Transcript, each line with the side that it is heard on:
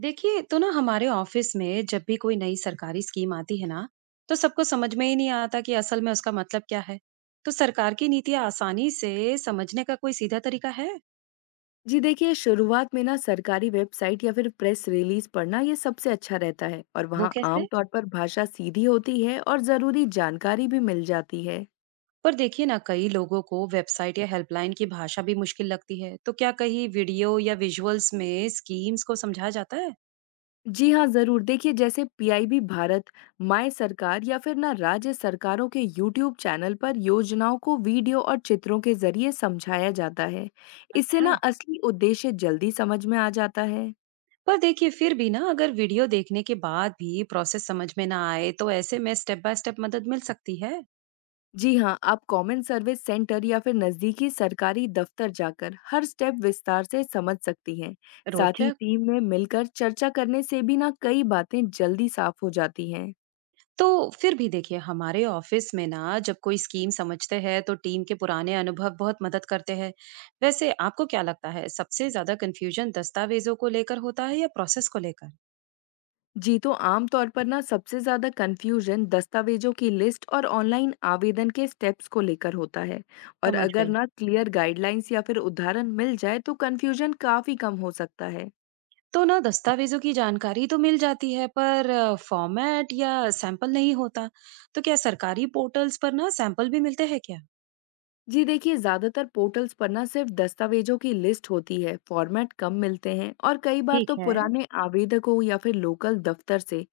right: देखिए तो ना हमारे ऑफिस में जब भी कोई नई सरकारी स्कीम आती है ना तो सबको समझ में ही नहीं आता कि असल में उसका मतलब क्या है। तो सरकार की नीतियां आसानी से समझने का कोई सीधा तरीका है?
left: जी देखिए शुरुआत में ना सरकारी वेबसाइट या फिर प्रेस रिलीज पढ़ना ये सबसे अच्छा रहता है। और
right: वो
left: वहाँ
right: कैसे?
left: आमतौर पर भाषा सीधी होती है और ज़रूरी जानकारी भी मिल जाती है।
right: पर देखिए ना कई लोगों को वेबसाइट या हेल्पलाइन की भाषा भी मुश्किल लगती है, तो क्या कहीं वीडियो या विजुअल्स में स्कीम्स को समझा जाता है?
left: जी हाँ, ज़रूर। देखिए जैसे पीआईबी भारत, माय सरकार या फिर ना राज्य सरकारों के यूट्यूब चैनल पर योजनाओं को वीडियो और चित्रों के जरिए समझाया जाता है। इससे
right: अच्छा।
left: ना असली उद्देश्य जल्दी समझ में आ जाता है।
right: पर देखिए फिर भी ना अगर वीडियो देखने के बाद भी प्रोसेस समझ में ना आए तो ऐसे में स्टेप बाय स्टेप मदद मिल सकती है?
left: जी हाँ, आप कॉमन सर्विस सेंटर या फिर नज़दीकी सरकारी दफ्तर जाकर हर स्टेप विस्तार से समझ सकती हैं। साथ ही
right: रोचक।
left: टीम में मिलकर चर्चा करने से भी ना कई बातें जल्दी साफ हो जाती हैं।
right: तो फिर भी देखिए हमारे ऑफिस में ना जब कोई स्कीम समझते हैं तो टीम के पुराने अनुभव बहुत मदद करते हैं। वैसे आपको क्या लगता है, सबसे ज्यादा कंफ्यूजन दस्तावेजों को लेकर होता है या प्रोसेस को लेकर?
left: जी, तो आमतौर पर ना सबसे ज़्यादा कन्फ्यूजन दस्तावेजों की लिस्ट और ऑनलाइन आवेदन के स्टेप्स को लेकर होता है। और
right: समझ
left: अगर
right: गई।
left: ना क्लियर गाइडलाइंस या फिर उदाहरण मिल जाए तो कन्फ्यूजन काफ़ी कम हो सकता है।
right: तो ना दस्तावेजों की जानकारी तो मिल जाती है पर फॉर्मेट या सैंपल नहीं होता। तो क्या सरकारी पोर्टल्स पर ना सैंपल भी मिलते हैं क्या?
left: जी देखिए, ज़्यादातर पोर्टल्स पर ना सिर्फ दस्तावेजों की लिस्ट होती है, फॉर्मेट कम मिलते हैं। और कई बार
right: ठीक
left: तो
right: है।
left: पुराने आवेदकों या फिर लोकल दफ्तर से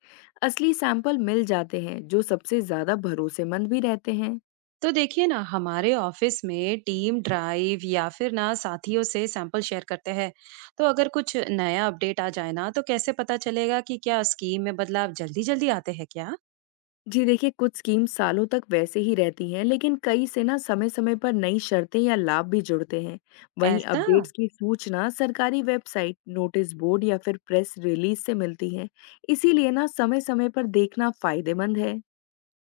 left: असली सैंपल मिल जाते हैं, जो सबसे ज़्यादा भरोसेमंद भी रहते हैं।
right: तो देखिए ना हमारे ऑफिस में टीम ड्राइव या फिर ना साथियों से सैंपल शेयर करते हैं। तो अगर कुछ नया अपडेट आ जाए ना तो कैसे पता चलेगा कि क्या स्कीम में बदलाव जल्दी जल्दी आते हैं क्या?
left: जी देखिए, कुछ स्कीम सालों तक वैसे ही रहती हैं, लेकिन कई से ना समय समय पर नई शर्तें या लाभ भी जुड़ते हैं। वहीं
right: ऐसा।
left: अपडेट्स की सूचना सरकारी वेबसाइट, नोटिस बोर्ड या फिर प्रेस रिलीज से मिलती है। इसीलिए ना समय समय पर देखना फायदेमंद है।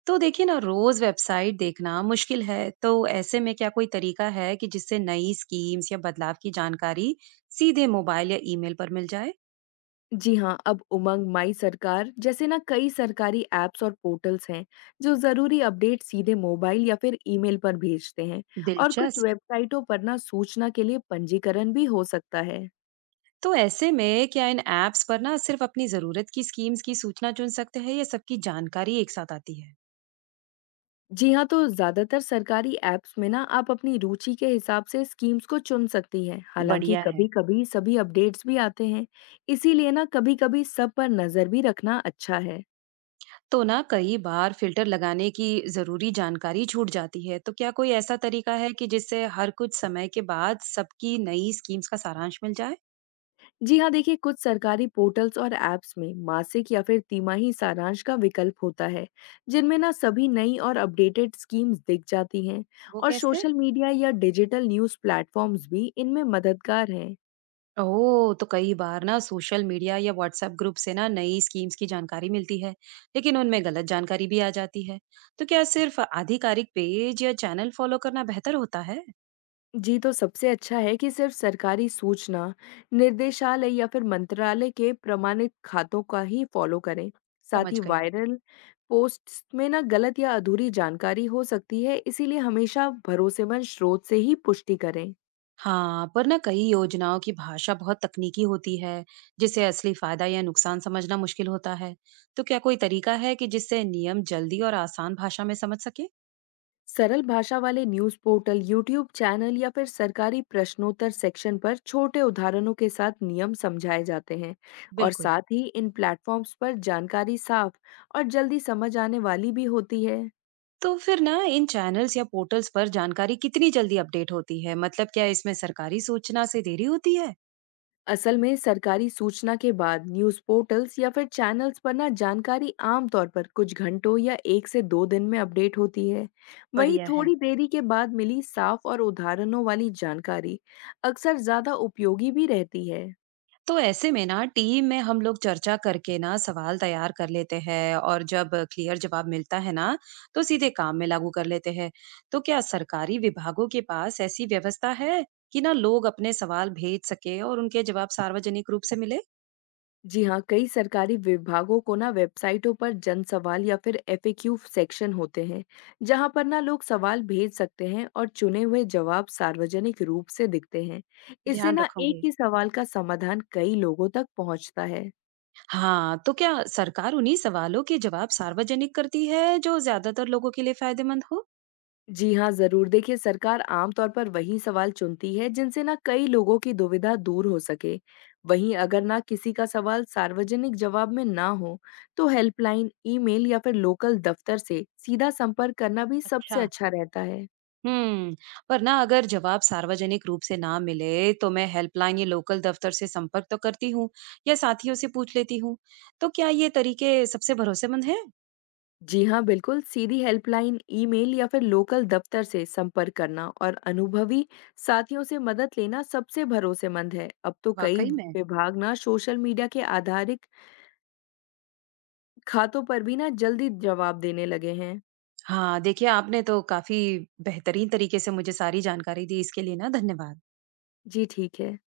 right: तो देखिए ना रोज वेबसाइट देखना मुश्किल है, तो ऐसे में क्या कोई तरीका है कि जिससे नई स्कीम्स या बदलाव की जानकारी सीधे मोबाइल या ईमेल पर मिल जाए?
left: जी हाँ, अब उमंग, माई सरकार जैसे ना कई सरकारी ऐप्स और पोर्टल्स हैं जो जरूरी अपडेट सीधे मोबाइल या फिर ईमेल पर भेजते हैं। और कुछ
right: दिलचस्प।
left: वेबसाइटों पर ना सूचना के लिए पंजीकरण भी हो सकता है।
right: तो ऐसे में क्या इन एप्स पर ना सिर्फ अपनी जरूरत की स्कीम्स की सूचना चुन सकते हैं या सबकी जानकारी एक साथ आती है?
left: जी हाँ, तो ज्यादातर सरकारी ऐप्स में ना आप अपनी रुचि के हिसाब से स्कीम्स को चुन सकती हैं, हालांकि
right: बढ़िया है।
left: कभी कभी सभी अपडेट्स भी आते हैं। इसीलिए ना कभी कभी सब पर नजर भी रखना अच्छा है।
right: तो ना कई बार फिल्टर लगाने की ज़रूरी जानकारी छूट जाती है, तो क्या कोई ऐसा तरीका है कि जिससे हर कुछ समय के बाद सबकी नई स्कीम्स का सारांश मिल जाए?
left: जी हाँ, देखिए कुछ सरकारी पोर्टल्स और ऐप्स में मासिक या फिर तिमाही सारांश का विकल्प होता है, जिनमें ना सभी नई और अपडेटेड स्कीम्स दिख जाती हैं।
right: वो
left: और
right: कैसे?
left: सोशल मीडिया या डिजिटल न्यूज़ प्लेटफॉर्म्स भी इनमें मददगार हैं।
right: ओह! तो कई बार ना सोशल मीडिया या व्हाट्सएप ग्रुप से ना नई स्कीम्स की जानकारी मिलती है, लेकिन उनमें गलत जानकारी भी आ जाती है। तो क्या सिर्फ आधिकारिक पेज या चैनल फॉलो करना बेहतर होता है?
left: जी, तो सबसे अच्छा है कि सिर्फ सरकारी सूचना निर्देशालय या फिर मंत्रालय के प्रमाणित खातों का ही फॉलो करें। साथ
right: समझ
left: ही
right: गई।
left: वायरल पोस्ट्स में ना गलत या अधूरी जानकारी हो सकती है, इसीलिए हमेशा भरोसेमंद स्रोत से ही पुष्टि करें।
right: हाँ, पर ना कई योजनाओं की भाषा बहुत तकनीकी होती है, जिससे असली फायदा या नुकसान समझना मुश्किल होता है। तो क्या कोई तरीका है कि जिससे नियम जल्दी और आसान भाषा में समझ सके?
left: सरल भाषा वाले न्यूज पोर्टल, यूट्यूब चैनल या फिर सरकारी प्रश्नोत्तर सेक्शन पर छोटे उदाहरणों के साथ नियम समझाए जाते हैं। और
right: बिल्कुल।
left: साथ ही इन प्लेटफॉर्म्स पर जानकारी साफ और जल्दी समझ आने वाली भी होती है।
right: तो फिर ना इन चैनल्स या पोर्टल्स पर जानकारी कितनी जल्दी अपडेट होती है? मतलब क्या इसमें सरकारी सूचना से देरी होती है?
left: असल में सरकारी सूचना के बाद न्यूज पोर्टल्स या फिर चैनल्स पर ना जानकारी आमतौर पर कुछ घंटों या एक से दो दिन में अपडेट होती है। वहीं
right: बढ़िया है।
left: थोड़ी देरी के बाद मिली साफ और उदाहरणों वाली जानकारी अक्सर ज्यादा उपयोगी भी रहती है।
right: तो ऐसे में ना टीम में हम लोग चर्चा करके ना सवाल तैयार कर लेते हैं और जब क्लियर जवाब मिलता है ना तो सीधे काम में लागू कर लेते हैं। तो क्या सरकारी विभागों के पास ऐसी व्यवस्था है कि ना लोग अपने सवाल भेज सके और उनके जवाब सार्वजनिक रूप से मिले?
left: जी हाँ, कई सरकारी विभागों को ना वेबसाइटों पर जन सवाल या फिर एफएक्यू सेक्शन होते हैं, जहाँ पर ना लोग सवाल भेज सकते हैं और चुने हुए जवाब सार्वजनिक रूप से दिखते हैं। इससे
right: ध्यान
left: ना एक
right: रखूंगी।
left: ही सवाल का समाधान कई लोगों तक पहुँचता है।
right: हाँ, तो क्या सरकार उन्हीं सवालों के जवाब सार्वजनिक करती है जो ज्यादातर लोगों के लिए फायदेमंद हो?
left: जी हाँ, ज़रूर। देखिए, सरकार आम तौर पर वही सवाल चुनती है, जिनसे ना कई लोगों की दुविधा दूर हो सके। वहीं अगर ना किसी का सवाल सार्वजनिक जवाब में ना हो, तो हेल्पलाइन, ईमेल या फिर लोकल दफ्तर से सीधा संपर्क करना भी सबसे
right: अच्छा।
left: अच्छा रहता है।
right: हम्म, पर ना अगर जवाब सार्वजनिक रूप से ना मिले तो मैं हेल्पलाइन या लोकल दफ्तर से संपर्क तो करती हूँ या साथियों से पूछ लेती हूँ। तो क्या ये तरीके सबसे भरोसेमंद है?
left: जी हाँ, बिल्कुल। सीधी हेल्पलाइन, ईमेल या फिर लोकल दफ्तर से संपर्क करना और अनुभवी साथियों से मदद लेना सबसे भरोसेमंद है। अब तो कई
right: वाकई में।
left: विभाग ना सोशल मीडिया के आधारित खातों पर भी ना जल्दी जवाब देने लगे हैं।
right: हाँ, देखिए आपने तो काफी बेहतरीन तरीके से मुझे सारी जानकारी दी, इसके लिए ना धन्यवाद।
left: जी, ठीक है।